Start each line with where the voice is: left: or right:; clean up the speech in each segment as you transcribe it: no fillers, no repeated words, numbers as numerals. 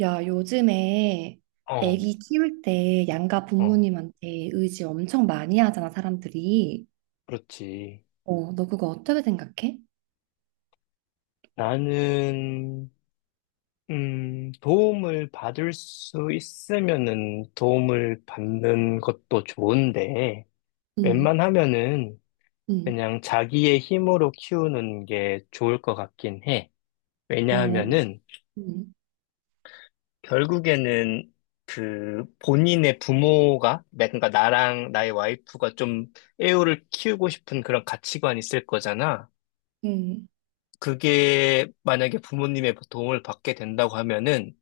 right: 야, 요즘에
left: 어,
right: 애기 키울 때 양가
left: 어,
right: 부모님한테 의지 엄청 많이 하잖아, 사람들이.
left: 그렇지.
right: 어, 너 그거 어떻게 생각해?
left: 나는, 도움을 받을 수 있으면은 도움을 받는 것도 좋은데,
right: 응,
left: 웬만하면은
right: 응,
left: 그냥 자기의 힘으로 키우는 게 좋을 것 같긴 해.
right: 어,
left: 왜냐하면은
right: 응,
left: 결국에는 그 본인의 부모가, 그러니까 나랑 나의 와이프가 좀 애우를 키우고 싶은 그런 가치관이 있을 거잖아.
right: 응,
left: 그게 만약에 부모님의 도움을 받게 된다고 하면은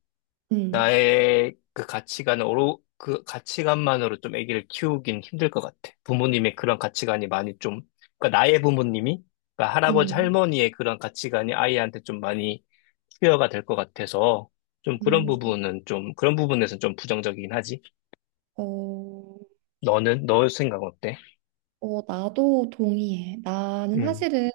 right: 응,
left: 나의 그 가치관으로 그 가치관만으로 좀 아기를 키우긴 힘들 것 같아. 부모님의 그런 가치관이 많이 좀 그러니까 나의 부모님이 그러니까 할아버지
right: 응,
left: 할머니의 그런 가치관이 아이한테 좀 많이 투여가 될 것 같아서
right: 응.
left: 좀 그런 부분에서는 좀 부정적이긴 하지.
right: 어,
left: 너는 너 생각 어때?
right: 나도 동의해. 나는
left: 음,
right: 사실은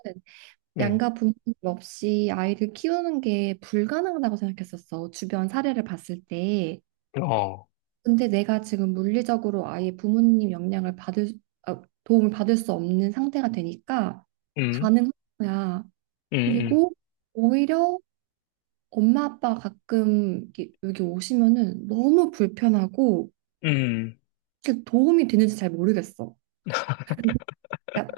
left: 음,
right: 양가 부모님 없이 아이를 키우는 게 불가능하다고 생각했었어. 주변 사례를 봤을 때.
left: 어,
right: 근데 내가 지금 물리적으로 아예 부모님 영향을 받을 수- 아, 도움을 받을 수 없는 상태가 되니까
left: 음,
right: 가능한 거야.
left: 음, 음,
right: 그리고 오히려 엄마 아빠가 가끔 이렇게 여기 오시면은 너무 불편하고
left: 음,
right: 사실 도움이 되는지 잘 모르겠어. 그러니까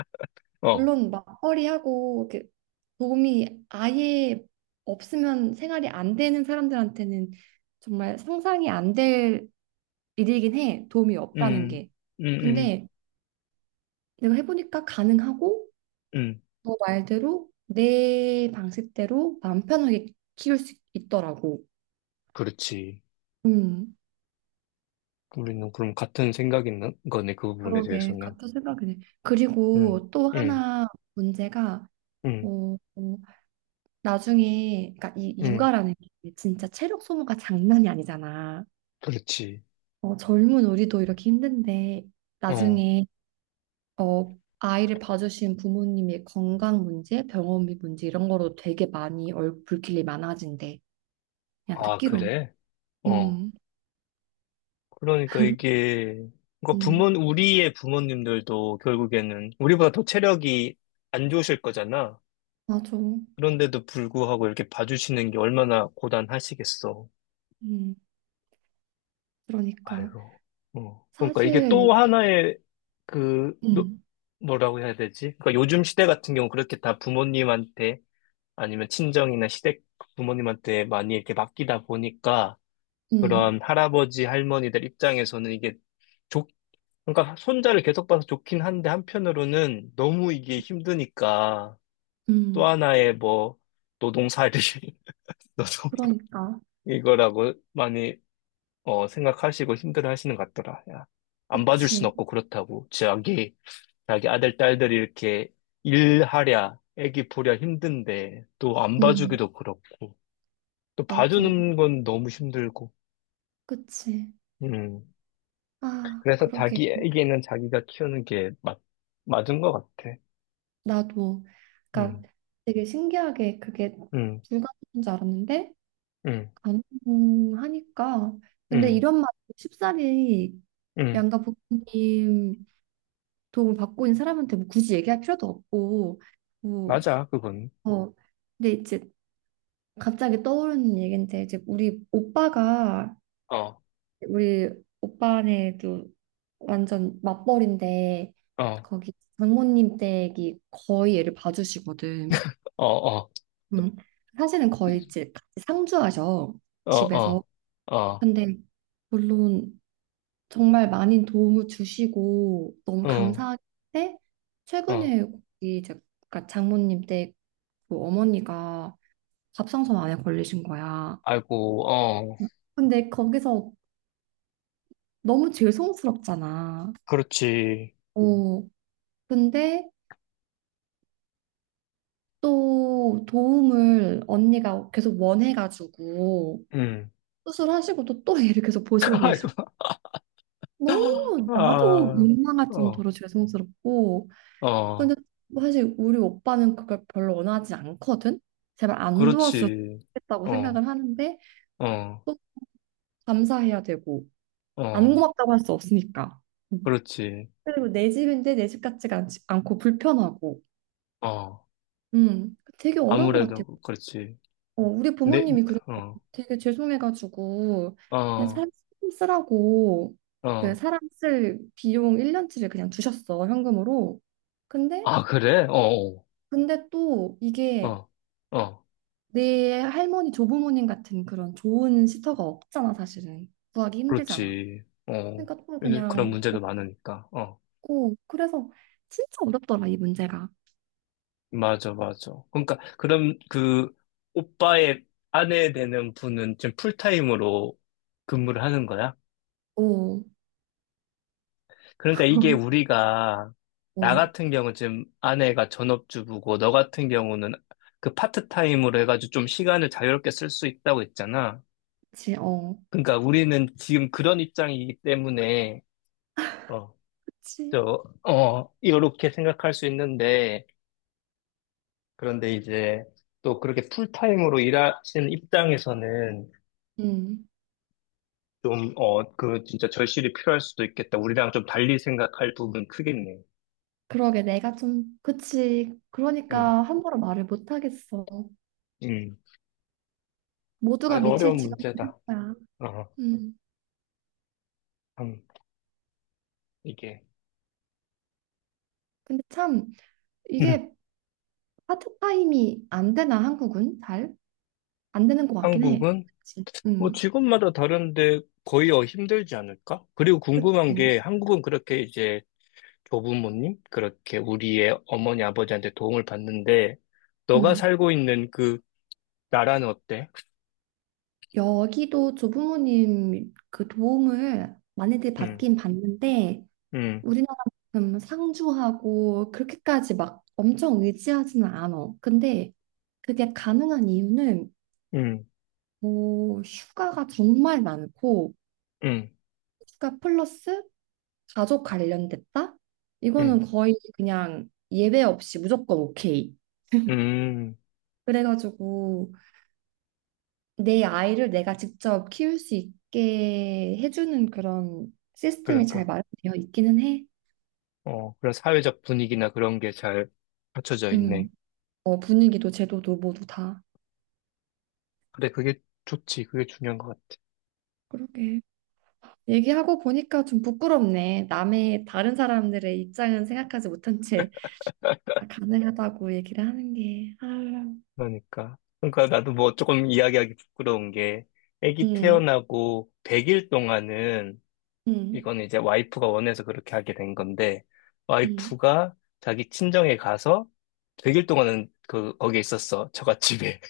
left: 어,
right: 물론 맞벌이하고 이렇게 도움이 아예 없으면 생활이 안 되는 사람들한테는 정말 상상이 안 될 일이긴 해. 도움이 없다는
left: 음,
right: 게.
left: 음, 음.
right: 근데 내가 해보니까 가능하고
left: 음.
right: 너 말대로 내 방식대로 마음 편하게 키울 수 있더라고.
left: 그렇지.
right: 음,
left: 우리는 그럼 같은 생각 있는 거네, 그 부분에
right: 그러게
left: 대해서는.
right: 같은 생각이네.
left: 응,
right: 그리고 또
left: 응,
right: 하나 문제가
left: 응,
right: 어, 어, 나중에 그러니까 이
left: 응.
right: 육아라는 게 진짜 체력 소모가 장난이 아니잖아.
left: 그렇지.
right: 어, 젊은 우리도 이렇게 힘든데
left: 어.
right: 나중에 어, 아이를 봐주신 부모님의 건강 문제, 병원비 문제 이런 거로 되게 많이 불길이 많아진대. 그냥
left: 아,
right: 듣기로.
left: 그래? 어.
right: 음.
left: 그러니까 이게,
right: 음,
left: 우리의 부모님들도 결국에는 우리보다 더 체력이 안 좋으실 거잖아.
right: 맞아.
left: 그런데도 불구하고 이렇게 봐주시는 게 얼마나 고단하시겠어.
right: 음, 그러니까.
left: 아이고. 어. 그러니까 이게
right: 사실,
left: 또 하나의 그,
right: 음,
left: 뭐라고 해야 되지? 그러니까 요즘 시대 같은 경우 그렇게 다 부모님한테 아니면 친정이나 시댁 부모님한테 많이 이렇게 맡기다 보니까
right: 음,
left: 그런 할아버지 할머니들 입장에서는 이게 좋, 그러니까 손자를 계속 봐서 좋긴 한데 한편으로는 너무 이게 힘드니까 또
right: 음,
left: 하나의 뭐 노동살이 노동
right: 그러니까.
left: 이거라고 많이 생각하시고 힘들어 하시는 것 같더라. 야, 안 봐줄 순
right: 그치.
left: 없고 그렇다고 자기 아들 딸들이 이렇게 일하랴 애기 보랴 힘든데 또 안
right: 음,
left: 봐주기도 그렇고 또
right: 맞아.
left: 봐주는 건 너무 힘들고.
right: 그치.
left: 음.
right: 아,
left: 그래서
right: 그러게.
left: 자기에게는 자기가 키우는 게 맞은 것 같아.
right: 나도. 그러니까
left: 음,
right: 되게 신기하게 그게
left: 음,
right: 불가능한 줄 알았는데,
left: 음,
right: 가능하니까. 근데
left: 음,
right: 이런 말, 쉽사리
left: 음.
right: 양가 부모님 도움을 받고 있는 사람한테 뭐 굳이 얘기할 필요도 없고, 뭐,
left: 맞아, 그건.
right: 어, 근데 이제 갑자기 떠오르는 얘긴데 이제 우리 오빠가
left: 어, 어,
right: 우리 오빠네도 완전 맞벌인데
left: 어,
right: 거기 장모님 댁이 거의 얘를 봐주시거든.
left: 어,
right: 음. 사실은 거의 이제 같이 상주하셔
left: 어,
right: 집에서.
left: 어, 어,
right: 근데 물론 정말 많은 도움을 주시고 너무
left: 응,
right: 감사한데
left: 어.
right: 최근에 거기 이제 그러니까 장모님 댁그 어머니가 갑상선 암에 걸리신 거야.
left: 아이고, 어,
right: 근데 거기서 너무 죄송스럽잖아.
left: 그렇지.
right: 어, 근데 또 도움을 언니가 계속 원해가지고
left: 음.
right: 수술하시고도 또 얘를 계속 보시고
left: 아이고,
right: 계시고 너무 나도
left: 아,
right: 민망할
left: 어,
right: 정도로 죄송스럽고 근데
left: 어,
right: 사실 우리 오빠는 그걸 별로 원하지 않거든. 제발 안 도와줬으면
left: 그렇지.
right: 좋겠다고
left: 어,
right: 생각을 하는데
left: 어,
right: 또 감사해야 되고 안
left: 어,
right: 고맙다고 할 수 없으니까. 음.
left: 그렇지.
right: 그리고 내 집인데 내 집 같지가 않고 불편하고.
left: 어,
right: 되게 어려운 것 같아.
left: 아무래도 그렇지.
right: 어, 우리
left: 네, 네,
right: 부모님이 그래서
left: 어,
right: 되게 죄송해가지고 그냥
left: 어,
right: 사람 쓰라고 그
left: 어.
right: 사람 쓸 비용 1년치를 그냥 주셨어 현금으로. 근데
left: 아, 그래? 어,
right: 근데 또
left: 어,
right: 이게
left: 어, 어.
right: 내 할머니 조부모님 같은 그런 좋은 시터가 없잖아 사실은 구하기 힘들잖아.
left: 그렇지. 어.
right: 그러니까 또
left: 그런
right: 그냥
left: 문제도 많으니까. 어.
right: 없고 그래서 진짜 어렵더라 이 문제가.
left: 맞아, 맞아. 그러니까, 그럼 그 오빠의 아내 되는 분은 지금 풀타임으로 근무를 하는 거야?
right: 어,
left: 그러니까 이게 우리가, 나
right: 어,
left: 같은 경우 지금 아내가 전업주부고, 너 같은 경우는 그 파트타임으로 해가지고 좀 시간을 자유롭게 쓸 수 있다고 했잖아.
right: 그치, 어,
left: 그러니까 우리는 지금 그런 입장이기 때문에, 어,
right: 그치.
left: 이렇게 생각할 수 있는데, 그런데 이제 또 그렇게 풀타임으로 일하시는 입장에서는
right: 음.
left: 좀, 그 진짜 절실히 필요할 수도 있겠다. 우리랑 좀 달리 생각할 부분 크겠네.
right: 그러게 내가 좀 그치
left: 음,
right: 그러니까 함부로 말을 못 하겠어
left: 음. 아,
right: 모두가
left: 이거 어려운
right: 미칠 지경인
left: 문제다.
right: 거야
left: 어,
right: 음
left: 참, 이게.
right: 근데 참
left: 음.
right: 이게 파트타임이 안 되나 한국은 잘 안 되는 것 같긴 해
left: 한국은
right: 그치
left: 뭐 직업마다 다른데 거의 힘들지 않을까? 그리고 궁금한
right: 그치?
left: 게 한국은 그렇게 이제 조부모님? 그렇게 우리의 어머니, 아버지한테 도움을 받는데, 너가
right: 음,
left: 살고 있는 그 나라는 어때?
right: 여기도 조부모님 그 도움을 많이들
left: 음,
right: 받긴 받는데
left: 음,
right: 우리나라만큼 상주하고 그렇게까지 막 엄청 의지하지는 않아. 근데 그게 가능한 이유는
left: 음,
right: 오, 휴가가 정말 많고,
left: 음,
right: 휴가 플러스 가족 관련됐다? 이거는
left: 음,
right: 거의 그냥 예외 없이 무조건 오케이.
left: 음,
right: 그래가지고 내 아이를 내가 직접 키울 수 있게 해주는 그런 시스템이 잘
left: 그러니까.
right: 마련되어 있기는 해.
left: 어, 그런 사회적 분위기나 그런 게 잘 갖춰져 있네.
right: 음, 어, 분위기도 제도도 모두 다.
left: 그래, 그게 좋지. 그게 중요한 것 같아.
right: 그러게. 얘기하고 보니까 좀 부끄럽네. 남의 다른 사람들의 입장은 생각하지 못한 채 다 가능하다고 얘기를 하는 게. 아
left: 그러니까. 그러니까 나도 뭐 조금 이야기하기 부끄러운 게, 아기
right: 음.
left: 태어나고 100일 동안은
right: 음,
left: 이건 이제 와이프가 원해서 그렇게 하게 된 건데,
right: 음.
left: 와이프가 자기 친정에 가서 100일 동안은 그, 거기에 있었어. 처갓집에.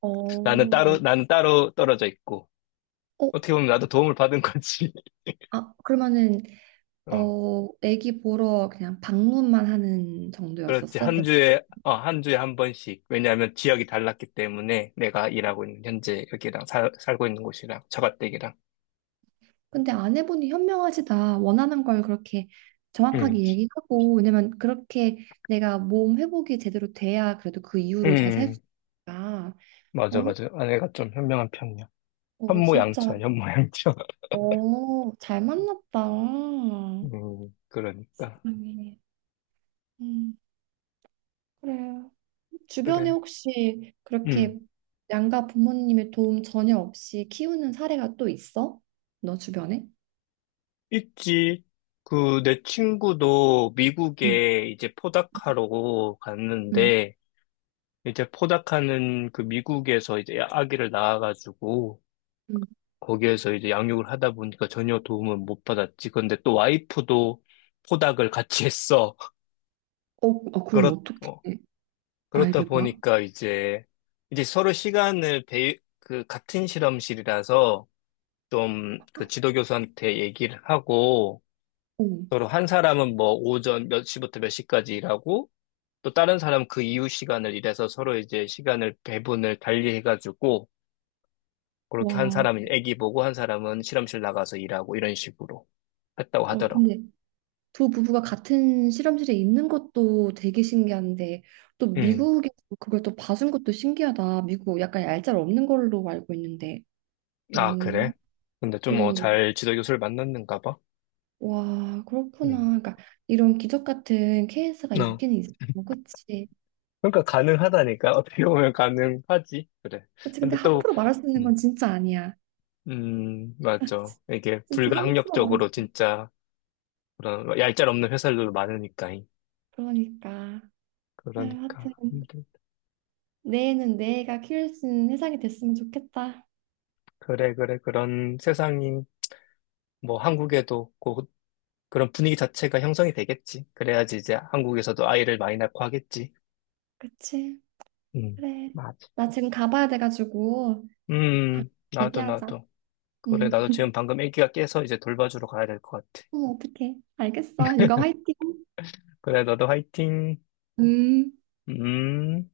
right: 어, 어,
left: 나는 따로 떨어져 있고. 어떻게 보면 나도 도움을 받은 거지.
right: 아, 그러면은,
left: 어,
right: 어, 애기 보러 그냥 방문만 하는
left: 그렇지.
right: 정도였었어? 백-
left: 한 주에 한 번씩. 왜냐하면 지역이 달랐기 때문에 내가 일하고 있는 현재 여기랑 살고 있는 곳이랑 처갓댁이랑.
right: 근데 아내분이 현명하시다. 원하는 걸 그렇게 정확하게
left: 음,
right: 얘기하고, 왜냐면 그렇게 내가 몸 회복이 제대로 돼야 그래도 그 이후로 잘 살
left: 음,
right: 수 있으니까.
left: 맞아,
right: 어,
left: 맞아. 아내가 좀 현명한 편이야.
right: 어, 진짜,
left: 현모양처, 현모양처.
right: 어, 잘 만났다.
left: 그러니까.
right: 세상에. 음, 그래. 주변에
left: 그래.
right: 혹시 그렇게
left: 음.
right: 양가 부모님의 도움 전혀 없이 키우는 사례가 또 있어? 너 주변에?
left: 있지. 그, 내 친구도
right: 응,
left: 미국에 이제 포닥하러
right: 응,
left: 갔는데, 이제 포닥하는 그 미국에서 이제 아기를 낳아가지고,
right: 응.
left: 거기에서 이제 양육을 하다 보니까 전혀 도움을 못 받았지. 근데 또 와이프도 포닥을 같이 했어.
right: 그럼
left: 그렇,
right: 어떻게
left: 어, 그렇다
right: 아이를 봐?
left: 보니까 이제 서로 시간을 같은 실험실이라서 좀 그 지도교수한테 얘기를 하고,
right: 어.
left: 서로 한 사람은 뭐 오전 몇 시부터 몇 시까지 일하고 또 다른 사람은 그 이후 시간을 일해서 서로 이제 시간을 배분을 달리 해가지고 그렇게 한
right: 와,
left: 사람은 애기 보고 한 사람은 실험실 나가서 일하고 이런 식으로 했다고
right: 어,
left: 하더라고.
right: 근데 두 부부가 같은 실험실에 있는 것도 되게 신기한데 또
left: 음.
right: 미국에서 그걸 또 봐준 것도 신기하다. 미국 약간 얄짤없는 걸로 알고 있는데.
left: 아,
right: 음,
left: 그래? 근데 좀
right: 음.
left: 잘 지도 교수를 만났는가 봐.
right: 와, 그렇구나.
left: 음.
right: 그러니까 이런 기적 같은 케이스가
left: 어.
right: 있긴 있어. 그치?
left: 그러니까 가능하다니까. 어떻게 보면 가능하지. 그래.
right: 그치, 근데
left: 근데 또,
right: 함부로 말할 수 있는
left: 음,
right: 건 진짜 아니야.
left: 맞죠. 이게
right: 진짜 함부로 말할 수
left: 불가항력적으로
right: 있는.
left: 진짜 그런 얄짤 없는 회사들도 많으니까.
right: 그러니까. 아유,
left: 그러니까.
right: 하여튼 내일은 내가 키울 수 있는 세상이 됐으면 좋겠다.
left: 그래, 그래. 그런 세상이 뭐 한국에도 곧 그런 분위기 자체가 형성이 되겠지. 그래야지 이제 한국에서도 아이를 많이 낳고 하겠지.
right: 그치?
left: 음,
right: 그래.
left: 맞아.
right: 나 지금 가봐야 돼가지고 다음에
left: 나도,
right: 얘기하자.
left: 나도. 그래,
right: 음,
left: 나도 지금 방금 애기가 깨서 이제 돌봐주러 가야 될 것 같아.
right: 어, 어떡해. 알겠어. 육아 화이팅.
left: 그래, 너도 화이팅.
right: 음.
left: 음.